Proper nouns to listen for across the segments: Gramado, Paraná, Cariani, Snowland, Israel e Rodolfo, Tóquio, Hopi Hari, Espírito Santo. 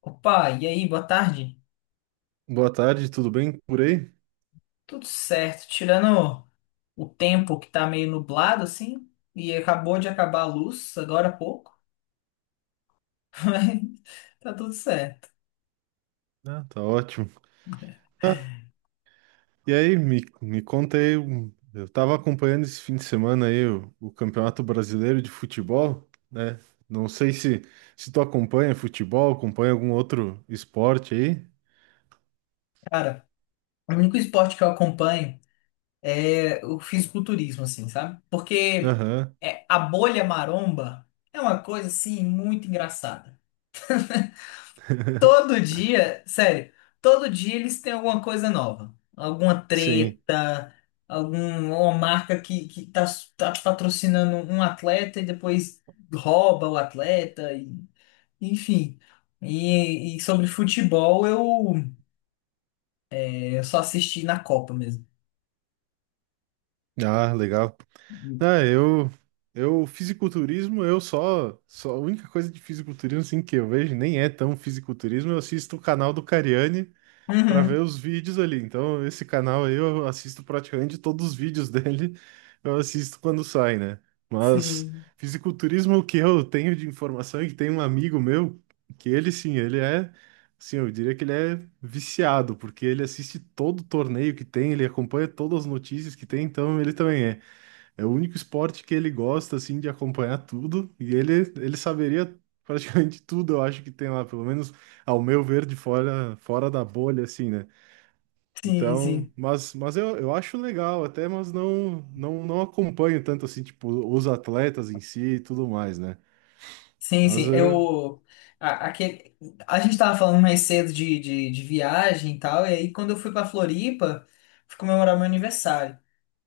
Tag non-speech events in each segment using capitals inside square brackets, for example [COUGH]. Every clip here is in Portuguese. Opa, e aí, boa tarde? Boa tarde, tudo bem por aí? Tudo certo, tirando o tempo que tá meio nublado assim, e acabou de acabar a luz agora há pouco, [LAUGHS] mas tá tudo certo. Ah, tá ótimo. Ah, e aí, me conta aí, eu tava acompanhando esse fim de semana aí o Campeonato Brasileiro de Futebol, né? Não sei se, se tu acompanha futebol, acompanha algum outro esporte aí. Cara, o único esporte que eu acompanho é o fisiculturismo, assim, sabe? Porque Aham, é, a bolha maromba é uma coisa assim muito engraçada. [LAUGHS] Todo dia, sério, todo dia eles têm alguma coisa nova. Alguma sim. treta, alguma marca que tá patrocinando um atleta e depois rouba o atleta, enfim. E sobre futebol, eu só assisti na Copa mesmo. Ah, legal. Ah, fisiculturismo, eu só a única coisa de fisiculturismo, assim, que eu vejo, nem é tão fisiculturismo, eu assisto o canal do Cariani, para ver Uhum, os vídeos ali. Então, esse canal aí eu assisto praticamente todos os vídeos [LAUGHS] dele, eu assisto quando sai, né? Mas sim, fisiculturismo, é o que eu tenho de informação é que tem um amigo meu que ele sim, eu diria que ele é viciado, porque ele assiste todo o torneio que tem, ele acompanha todas as notícias que tem, então ele também é. É o único esporte que ele gosta assim de acompanhar tudo e ele saberia praticamente [LAUGHS] tudo, eu acho que tem lá, pelo menos ao meu ver de fora, fora da bolha, assim, né? sim, Então, sim. mas eu acho legal até, mas não, não acompanho tanto assim, tipo, os atletas em si e tudo mais, né? Sim, Mas sim. eu... a, aquele, a gente tava falando mais cedo de viagem e tal, e aí quando eu fui pra Floripa, fui comemorar meu aniversário.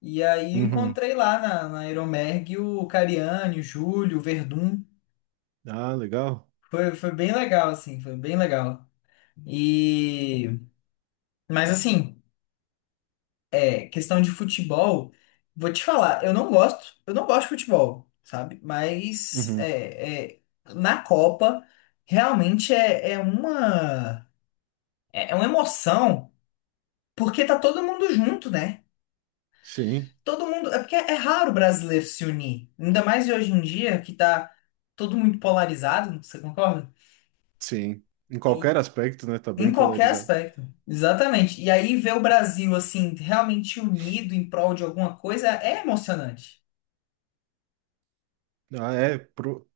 E aí eu Uhum. encontrei lá na Aeromerg o Cariani, o Júlio, o Verdun. Ah, legal. Foi bem legal, assim, foi bem legal. E, mas assim, é, questão de futebol, vou te falar, eu não gosto de futebol, sabe? Mas Uhum. é, na Copa, realmente é uma emoção, porque tá todo mundo junto, né? Sim, Todo mundo. É porque é raro o brasileiro se unir. Ainda mais hoje em dia, que tá todo muito polarizado, você concorda? sim. Em E- qualquer aspecto, né? Tá em bem qualquer polarizado. aspecto. Exatamente. E aí ver o Brasil, assim, realmente unido em prol de alguma coisa é emocionante. Ah, é,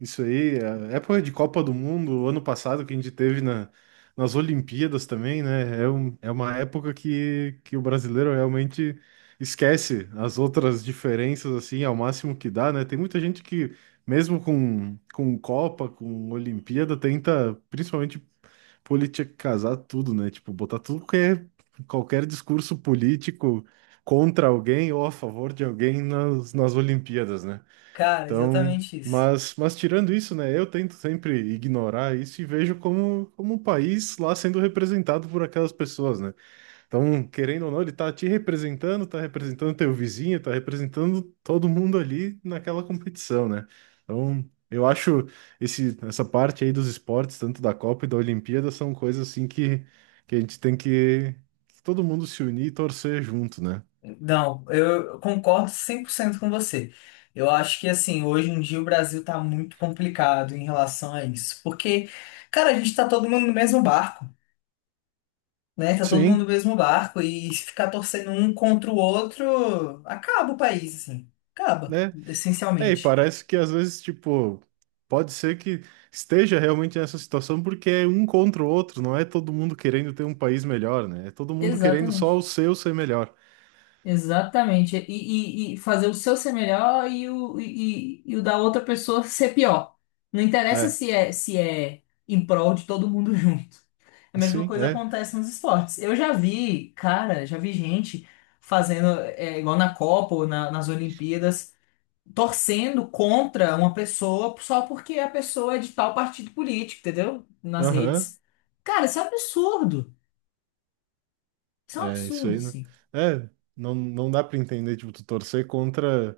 isso aí, a época de Copa do Mundo, ano passado, que a gente teve na, nas Olimpíadas também, né? É, é uma época que o brasileiro realmente esquece as outras diferenças, assim, ao máximo que dá, né? Tem muita gente que, mesmo com Copa, com Olimpíada, tenta, principalmente, politicazar tudo, né? Tipo, botar tudo que é qualquer discurso político contra alguém ou a favor de alguém nas, nas Olimpíadas, né? Cara, Então, exatamente isso. mas tirando isso, né, eu tento sempre ignorar isso e vejo como, como um país lá sendo representado por aquelas pessoas, né? Então, querendo ou não, ele tá te representando, tá representando teu vizinho, tá representando todo mundo ali naquela competição, né? Então, eu acho essa parte aí dos esportes, tanto da Copa e da Olimpíada, são coisas assim que a gente tem que todo mundo se unir e torcer junto, né? Não, eu concordo 100% com você. Eu acho que, assim, hoje em dia o Brasil tá muito complicado em relação a isso. Porque, cara, a gente tá todo mundo no mesmo barco, né? Tá todo mundo no Sim. mesmo barco e se ficar torcendo um contra o outro, acaba o país, assim. Acaba, Né? É, e essencialmente. parece que às vezes, tipo, pode ser que esteja realmente nessa situação porque é um contra o outro, não é todo mundo querendo ter um país melhor, né? É todo mundo querendo só o Exatamente. seu ser melhor. Exatamente. E fazer o seu ser melhor e o da outra pessoa ser pior. Não interessa É, se é em prol de todo mundo [LAUGHS] junto. A mesma sim, coisa é. acontece nos esportes. Eu já vi, cara, já vi gente fazendo, igual na Copa ou nas Olimpíadas. Torcendo contra uma pessoa só porque a pessoa é de tal partido político, entendeu? Nas Aham, redes. Cara, isso é um absurdo. Isso é um é isso absurdo, aí, né? sim. É, não, não dá pra entender, tipo, tu torcer contra,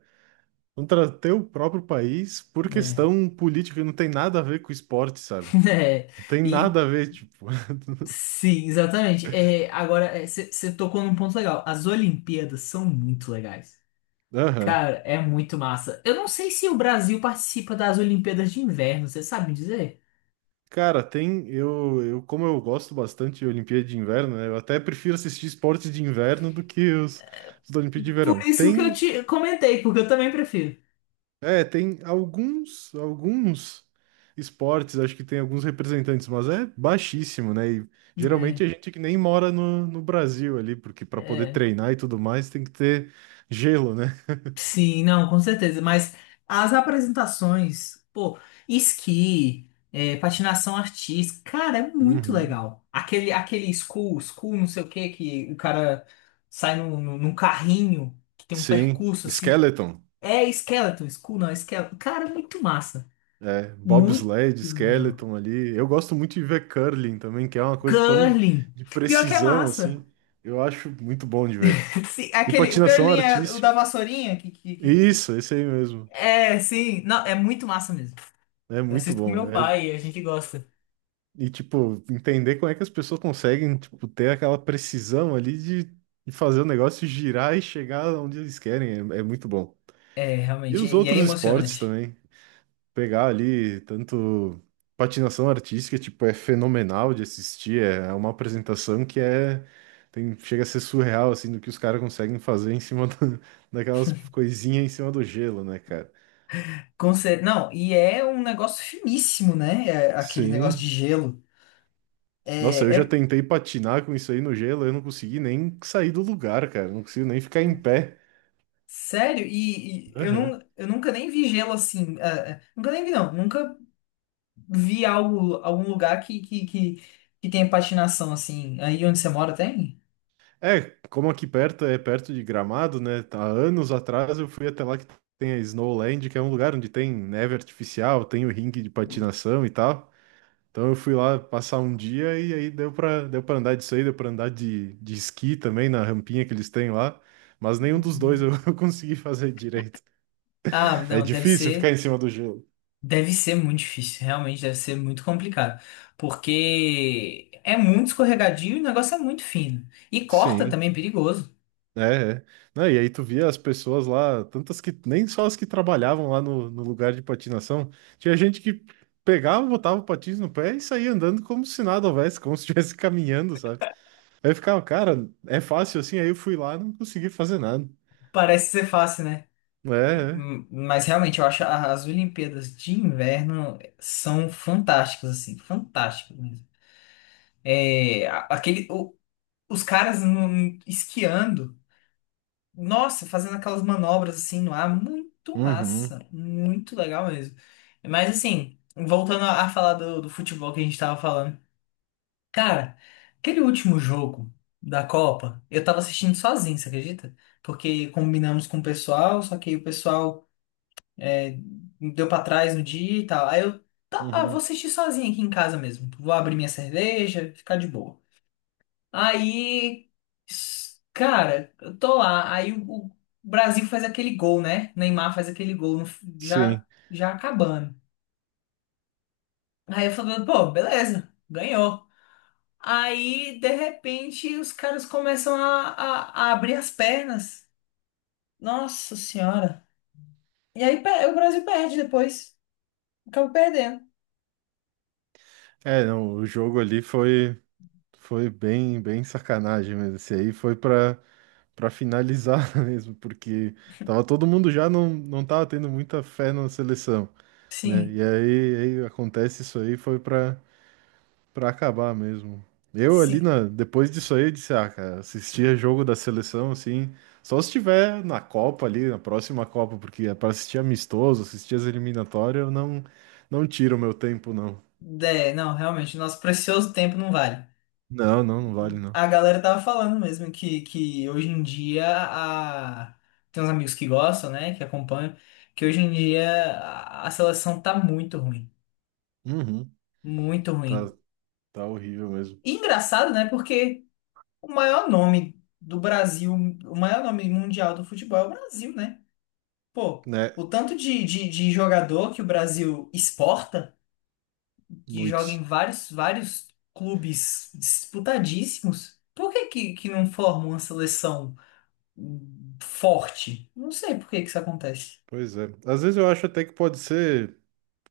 contra teu próprio país por Né? questão política, não tem nada a ver com esporte, sabe? [LAUGHS] Não É. tem E nada a ver, tipo. [LAUGHS] sim, exatamente. É, agora, você tocou num ponto legal. As Olimpíadas são muito legais. Aham. Cara, é muito massa. Eu não sei se o Brasil participa das Olimpíadas de Inverno, você sabe me dizer? Cara, tem. Como eu gosto bastante de Olimpíada de Inverno, né? Eu até prefiro assistir esportes de inverno do que os da Olimpíada de Por Verão. isso que eu Tem. te comentei, porque eu também prefiro. É, tem alguns, alguns esportes, acho que tem alguns representantes, mas é baixíssimo, né? E geralmente É, a gente que nem mora no, no Brasil ali, porque para poder é. treinar e tudo mais tem que ter gelo, né? Sim, não, com certeza. Mas as apresentações, pô, esqui, patinação artística, cara, é muito Uhum. legal. Aquele school, não sei o que que o cara sai num carrinho que tem um Sim. percurso assim. Skeleton. É skeleton, school não, é skeleton. Cara, é muito massa. É, Muito bobsled, legal. skeleton ali. Eu gosto muito de ver curling também, que é uma coisa tão Curling. de Pior que é precisão massa. assim. Eu acho muito bom de ver. [LAUGHS] Sim, é E aquele, o patinação curling é o da artística. vassourinha. Isso, esse aí mesmo. É, sim. Não, é muito massa mesmo. É Eu muito assisto com bom. meu É, pai e a gente gosta. e tipo, entender como é que as pessoas conseguem, tipo, ter aquela precisão ali de fazer o negócio girar e chegar onde eles querem. É, é muito bom. É, E realmente, os e é outros esportes emocionante. também. Pegar ali tanto patinação artística, tipo, é fenomenal de assistir, é uma apresentação que chega a ser surreal assim do que os caras conseguem fazer em cima da- [LAUGHS] daquelas coisinhas em cima do gelo, né, cara? Não, e é um negócio finíssimo, né? É, aquele negócio de Sim. gelo. Nossa, eu É, já é- tentei patinar com isso aí no gelo, eu não consegui nem sair do lugar, cara, não consigo nem ficar em pé. sério, e eu nunca nem vi gelo assim. Ah, nunca nem vi, não. Nunca vi algo, algum lugar que tenha patinação assim. Aí onde você mora tem? É, como aqui perto é perto de Gramado, né? Há anos atrás eu fui até lá que tem a Snowland, que é um lugar onde tem neve artificial, tem o ringue de patinação e tal. Então eu fui lá passar um dia e aí deu pra andar disso aí, deu pra andar de esqui também na rampinha que eles têm lá. Mas nenhum dos dois eu [LAUGHS] consegui fazer direito. Ah, É não, deve difícil ficar em ser, cima do gelo. deve ser muito difícil, realmente deve ser muito complicado, porque é muito escorregadio e o negócio é muito fino. E corta Sim. também é perigoso. É, é. Não, e aí tu via as pessoas lá, tantas que nem só as que trabalhavam lá no, no lugar de patinação, tinha gente que pegava, botava o patins no pé e saía andando como se nada houvesse, como se estivesse [LAUGHS] caminhando, sabe? Aí eu ficava, cara, é fácil assim, aí eu fui lá e não consegui fazer nada. Parece ser fácil, né? É, é. Mas realmente eu acho as Olimpíadas de inverno são fantásticas, assim, fantásticas mesmo. É, os caras esquiando, nossa, fazendo aquelas manobras assim no ar, muito Uhum, massa, muito legal mesmo. Mas assim, voltando a falar do futebol que a gente tava falando, cara, aquele último jogo da Copa, eu tava assistindo sozinho, você acredita? Porque combinamos com o pessoal, só que o pessoal deu pra trás no dia e tal. Aí eu, tá, ah, vou uhum. assistir sozinho aqui em casa mesmo. Vou abrir minha cerveja, ficar de boa. Aí, cara, eu tô lá. Aí o Brasil faz aquele gol, né? Neymar faz aquele gol, no f- já, Sim. já acabando. Aí eu falo, pô, beleza, ganhou. Aí, de repente, os caras começam a abrir as pernas. Nossa senhora. E aí o Brasil perde depois. Acaba perdendo. É, não, o jogo ali foi bem, bem sacanagem mesmo. Esse aí foi pra para finalizar [LAUGHS] mesmo, porque tava todo mundo já não, não tava tendo muita fé na seleção, né? Sim. E aí, aí acontece isso aí, foi para acabar mesmo. Eu ali Sim, na depois disso aí eu disse, ah, cara, assistia jogo da seleção assim, só se tiver na Copa ali, na próxima Copa, porque é para assistir amistoso, assistir as eliminatórias, eu não tiro o meu tempo não. é, não, realmente, nosso precioso tempo não vale. Não, não vale não. A galera tava falando mesmo que hoje em dia tem uns amigos que gostam, né, que acompanham, que hoje em dia a seleção tá muito ruim, Uhum, muito tá ruim. tá horrível mesmo, E engraçado, né, porque o maior nome do Brasil, o maior nome mundial do futebol é o Brasil, né? Pô, né? o tanto de jogador que o Brasil exporta, que joga Muitos. em vários, vários clubes disputadíssimos, por que que não forma uma seleção forte? Não sei por que que isso acontece. Pois é. Às vezes eu acho até que pode ser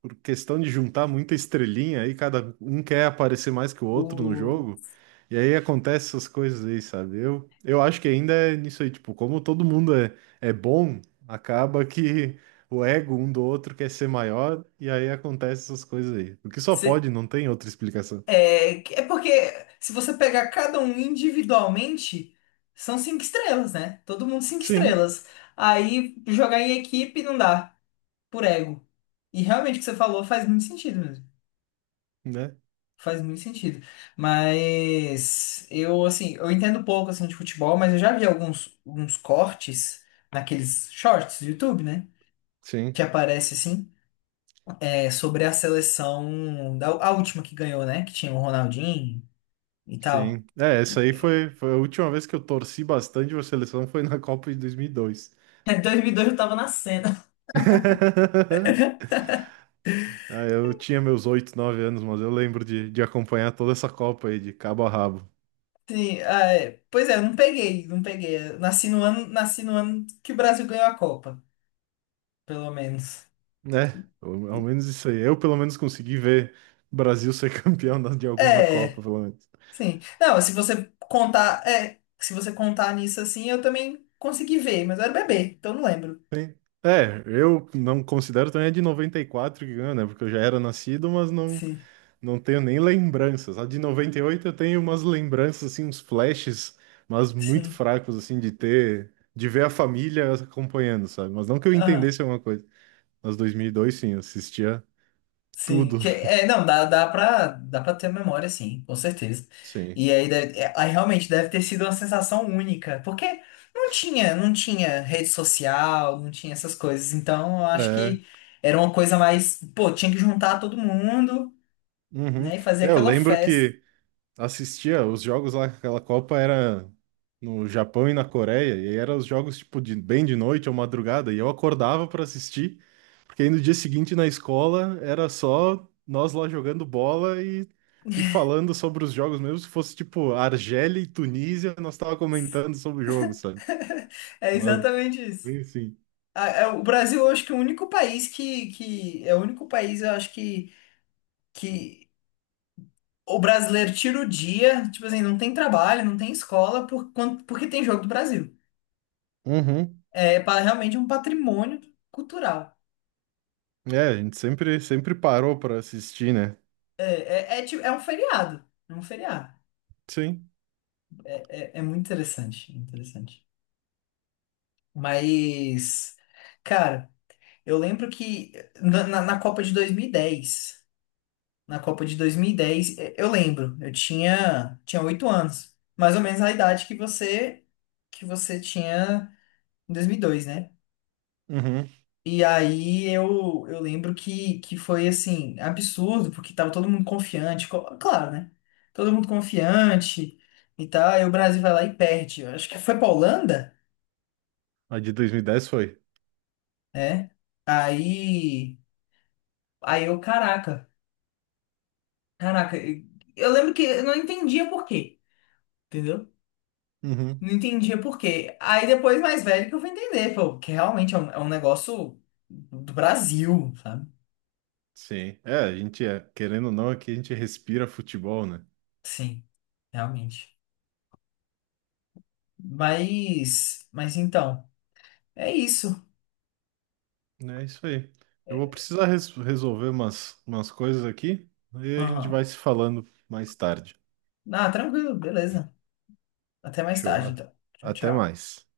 por questão de juntar muita estrelinha aí, cada um quer aparecer mais que o outro no O, jogo. E aí acontece essas coisas aí, sabe? Eu acho que ainda é nisso aí, tipo, como todo mundo é, é bom, acaba que o ego um do outro quer ser maior, e aí acontece essas coisas aí. O que só se- pode, não tem outra explicação. é, é porque se você pegar cada um individualmente, são cinco estrelas, né? Todo mundo cinco Sim, estrelas. Aí jogar em equipe não dá, por ego. E realmente o que você falou faz muito sentido mesmo. né? Faz muito sentido. Mas eu, assim, eu entendo pouco, assim, de futebol, mas eu já vi alguns cortes naqueles shorts do YouTube, né? Sim, Que aparece, assim, sobre a seleção, a última que ganhou, né? Que tinha o Ronaldinho e tal. sim. É, essa aí foi, foi a última vez que eu torci bastante pra seleção, foi na Copa de 2002. [LAUGHS] Em 2002 eu tava nascendo. [LAUGHS] Ah, eu tinha meus 8, 9 anos, mas eu lembro de acompanhar toda essa Copa aí de cabo a rabo, Sim, ah, é, pois é, eu não peguei, não peguei. Eu nasci no ano, que o Brasil ganhou a Copa, pelo menos. né? Ao ao menos isso aí. Eu, pelo menos, consegui ver o Brasil ser [LAUGHS] campeão de alguma Copa, É. pelo menos. Sim. Não, se você contar nisso assim, eu também consegui ver, mas eu era bebê, então não lembro. Sim. É, eu não considero também a de 94 que ganhou, né? Porque eu já era nascido, mas não, Sim, não tenho nem lembranças. A de 98 eu tenho umas lembranças, assim, uns flashes, mas muito sim. fracos, assim, de ver a família acompanhando, sabe? Mas não que eu Aham, entendesse alguma coisa. Mas mil e dois, sim, eu assistia sim. tudo. Que, é, não, dá pra ter memória, sim, com certeza. Sim. E aí, realmente deve ter sido uma sensação única, porque não tinha, não tinha rede social, não tinha essas coisas. Então, eu acho É. que era uma coisa mais, pô, tinha que juntar todo mundo, Uhum. né, e fazer É, eu aquela lembro festa. que [LAUGHS] assistia os jogos lá, aquela Copa era no Japão e na Coreia, e eram os jogos tipo de, bem de noite ou madrugada, e eu acordava para assistir, porque aí no dia seguinte na escola era só nós lá jogando bola e falando sobre os jogos, mesmo se fosse tipo Argélia e Tunísia, nós tava comentando sobre o jogo, sabe? É Mas, exatamente isso. enfim. O Brasil, eu acho que é o único país que é o único país, eu acho que o brasileiro tira o dia, tipo assim, não tem trabalho, não tem escola, porque tem jogo do Brasil. Uhum. Realmente é um patrimônio cultural. É, a gente sempre, sempre parou para assistir, né? É, é um feriado, é um feriado. Sim. É muito interessante, interessante. Mas, cara, eu lembro que na Copa de 2010. Na Copa de dois mil E- dez, E- Eu lembro, eu tinha 8 anos, mais ou menos a idade que você tinha em 2002, né? Uhum. E aí eu lembro que foi assim, absurdo, porque tava todo mundo confiante, claro, né? Todo mundo confiante e tal, e o Brasil vai lá e perde. Eu acho que foi pra Holanda, A de 2010 foi. né? Aí, aí eu, caraca, eu lembro que eu não entendia por quê, entendeu? Uhum. Não entendia por quê. Aí depois, mais velho, que eu fui entender, pô, que realmente é um, negócio do Brasil, sabe? Sim. É, a gente, é, querendo ou não, aqui a gente respira futebol, né? Sim, realmente. Mas então, é isso. É isso aí. Eu vou É. precisar resolver umas, umas coisas aqui, aí a gente Aham. vai se falando mais tarde. Ah, tranquilo, beleza. Até mais Show. tarde, A- então. Tchau, Até tchau. mais.